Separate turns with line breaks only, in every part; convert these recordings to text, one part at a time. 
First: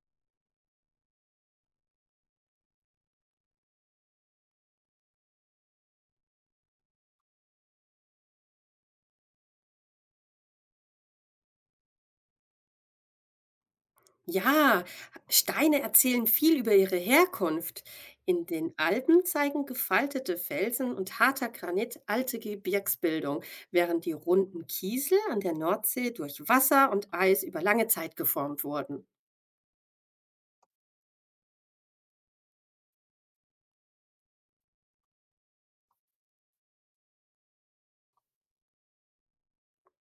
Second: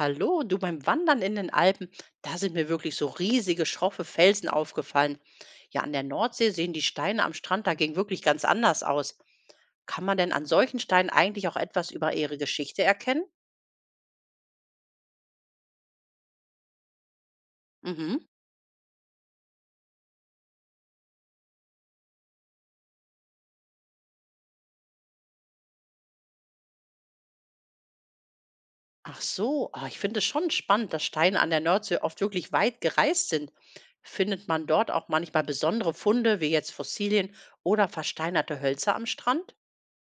Hallo, du beim Wandern in den Alpen, da sind mir wirklich so riesige, schroffe Felsen aufgefallen. Ja, an der Nordsee sehen die Steine am Strand dagegen wirklich ganz anders aus. Kann man denn an solchen Steinen eigentlich auch etwas über ihre Geschichte erkennen?
Ja, Steine erzählen viel über ihre Herkunft.
Mhm.
In den Alpen zeigen gefaltete Felsen und harter Granit alte Gebirgsbildung, während die runden Kiesel an der Nordsee durch Wasser und Eis über lange Zeit geformt wurden.
Ich finde es schon spannend, dass Steine an der Nordsee oft wirklich weit gereist sind. Findet man dort auch manchmal besondere Funde, wie jetzt Fossilien oder versteinerte Hölzer am Strand?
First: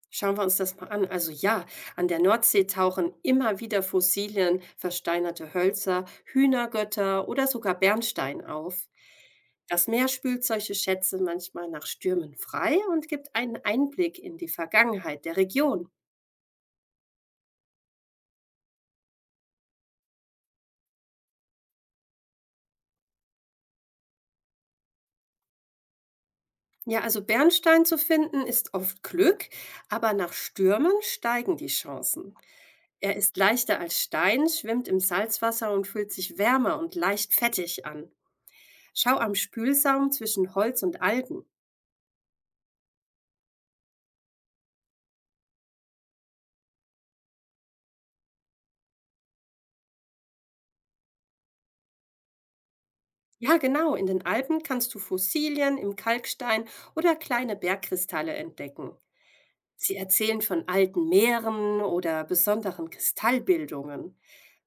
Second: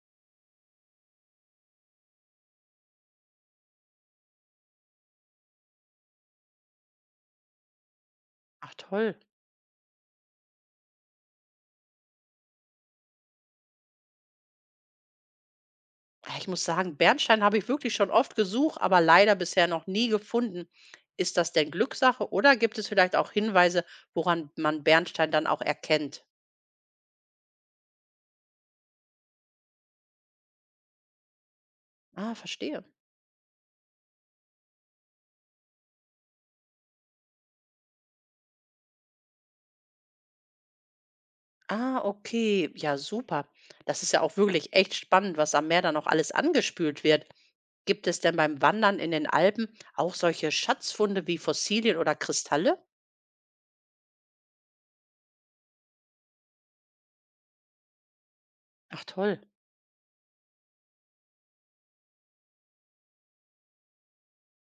Schauen wir uns das mal an. Also ja, an der Nordsee tauchen immer wieder Fossilien, versteinerte Hölzer, Hühnergötter oder sogar Bernstein
Ach
auf.
toll.
Das Meer spült solche Schätze manchmal nach Stürmen frei und gibt einen Einblick in die Vergangenheit der Region.
Ja, ich muss sagen, Bernstein habe ich wirklich schon oft gesucht, aber leider bisher noch nie gefunden. Ist das denn Glückssache oder gibt es vielleicht auch Hinweise, woran man Bernstein dann auch erkennt?
Ja, also Bernstein zu finden ist oft Glück, aber nach Stürmen steigen die
Ah,
Chancen.
verstehe.
Er ist leichter als Stein, schwimmt im Salzwasser und fühlt sich wärmer und leicht fettig an. Schau am Spülsaum zwischen Holz und Algen.
Ah, okay. Ja, super. Das ist ja auch wirklich echt spannend, was am Meer dann noch alles angespült wird. Gibt es denn beim Wandern in den Alpen auch solche Schatzfunde wie Fossilien oder Kristalle?
Ja, genau. In den Alpen kannst du Fossilien im Kalkstein oder kleine Bergkristalle entdecken.
Ach toll.
Sie erzählen von alten Meeren oder besonderen Kristallbildungen.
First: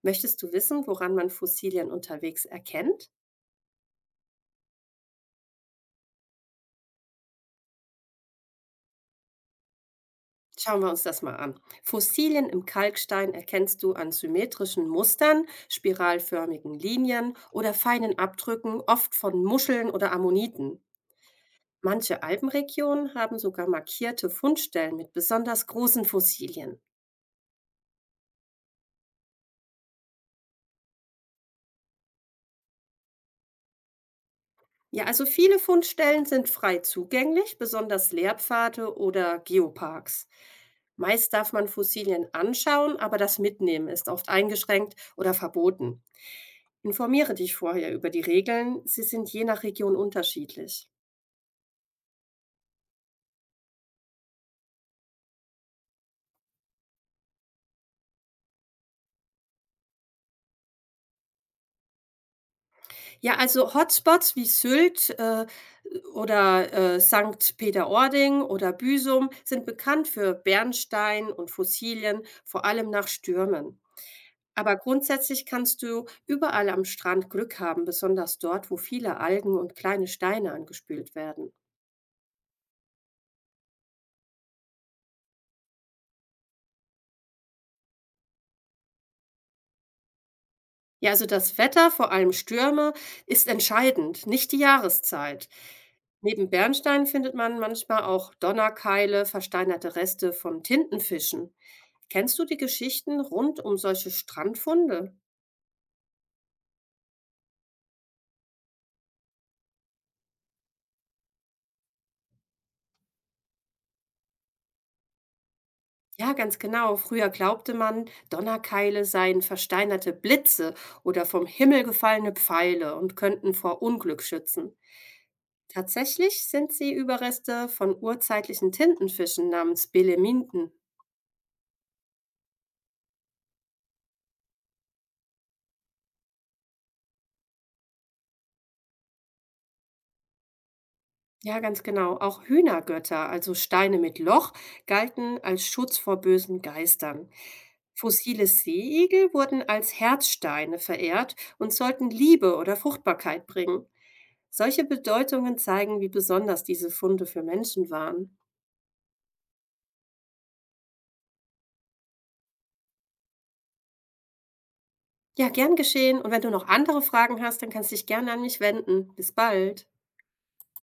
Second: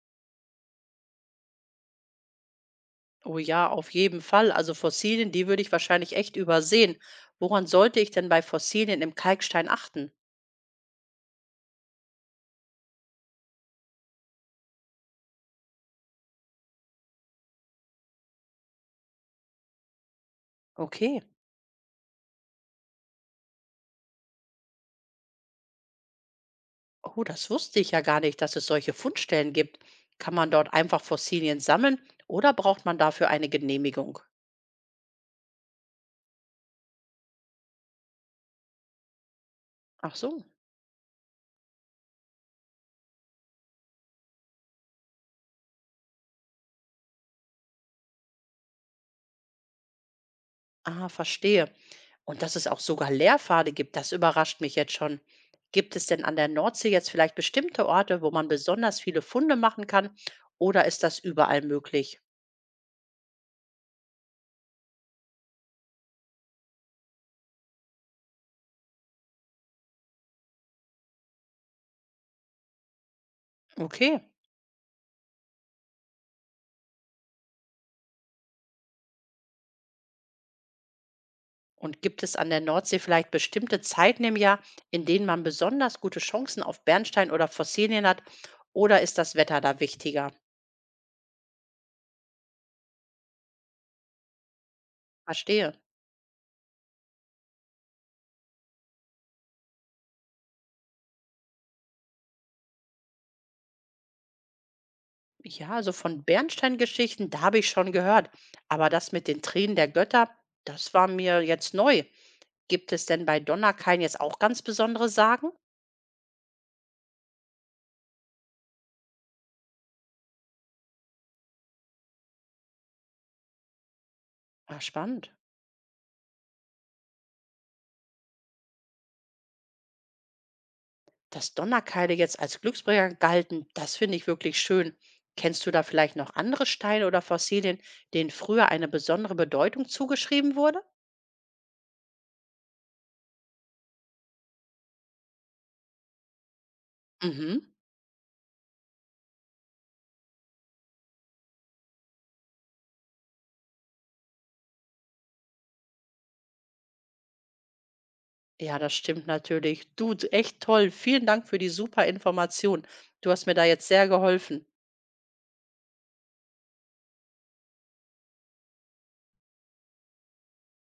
Möchtest du wissen, woran man Fossilien unterwegs erkennt?
Oh ja, auf jeden Fall. Also Fossilien, die würde ich wahrscheinlich echt übersehen. Woran sollte ich denn bei Fossilien im Kalkstein achten?
Schauen wir uns das mal an. Fossilien im Kalkstein erkennst du an symmetrischen Mustern, spiralförmigen Linien oder feinen Abdrücken, oft von Muscheln oder Ammoniten.
Okay.
Manche Alpenregionen haben sogar markierte Fundstellen mit besonders großen Fossilien.
Oh, das wusste ich ja gar nicht, dass es solche Fundstellen gibt. Kann man dort einfach Fossilien sammeln oder braucht man dafür eine Genehmigung?
Ja, also viele Fundstellen sind frei zugänglich, besonders Lehrpfade oder
Ach
Geoparks.
so.
Meist darf man Fossilien anschauen, aber das Mitnehmen ist oft eingeschränkt oder verboten. Informiere dich vorher über die Regeln. Sie sind je nach Region unterschiedlich.
Ah, verstehe. Und dass es auch sogar Lehrpfade gibt, das überrascht mich jetzt schon. Gibt es denn an der Nordsee jetzt vielleicht bestimmte Orte, wo man besonders viele Funde machen kann oder ist das überall möglich?
Ja, also Hotspots wie Sylt oder St. Peter-Ording oder Büsum sind bekannt für Bernstein und Fossilien, vor allem nach Stürmen.
Okay.
Aber grundsätzlich kannst du überall am Strand Glück haben, besonders dort, wo viele Algen und kleine Steine angespült werden.
Und gibt es an der Nordsee vielleicht bestimmte Zeiten im Jahr, in denen man besonders gute Chancen auf Bernstein oder Fossilien hat? Oder ist das Wetter da wichtiger?
Ja, also das Wetter, vor allem Stürme, ist entscheidend, nicht die Jahreszeit.
Verstehe.
Neben Bernstein findet man manchmal auch Donnerkeile, versteinerte Reste von Tintenfischen. Kennst du die Geschichten rund um solche Strandfunde?
Ja, also von Bernsteingeschichten, da habe ich schon gehört. Aber das mit den Tränen der Götter, das war mir jetzt neu. Gibt es denn bei Donnerkeil jetzt auch ganz besondere Sagen?
Ja, ganz genau. Früher glaubte man, Donnerkeile seien versteinerte Blitze oder vom Himmel gefallene Pfeile und könnten vor Unglück schützen.
Ah, spannend.
Tatsächlich sind sie Überreste von urzeitlichen Tintenfischen namens Beleminten.
Dass Donnerkeile jetzt als Glücksbringer galten, das finde ich wirklich schön. Kennst du da vielleicht noch andere Steine oder Fossilien, denen früher eine besondere Bedeutung zugeschrieben wurde?
Ja, ganz genau. Auch Hühnergötter, also Steine mit Loch, galten als Schutz vor bösen Geistern.
Mhm.
Fossile Seeigel wurden als Herzsteine verehrt und sollten Liebe oder Fruchtbarkeit bringen. Solche Bedeutungen zeigen, wie besonders diese Funde für Menschen waren.
Ja, das stimmt natürlich. Du, echt toll. Vielen Dank für die super Information. Du hast mir da jetzt sehr geholfen.
Ja, gern geschehen. Und wenn du noch andere Fragen hast, dann kannst du dich gerne an mich wenden. Bis bald.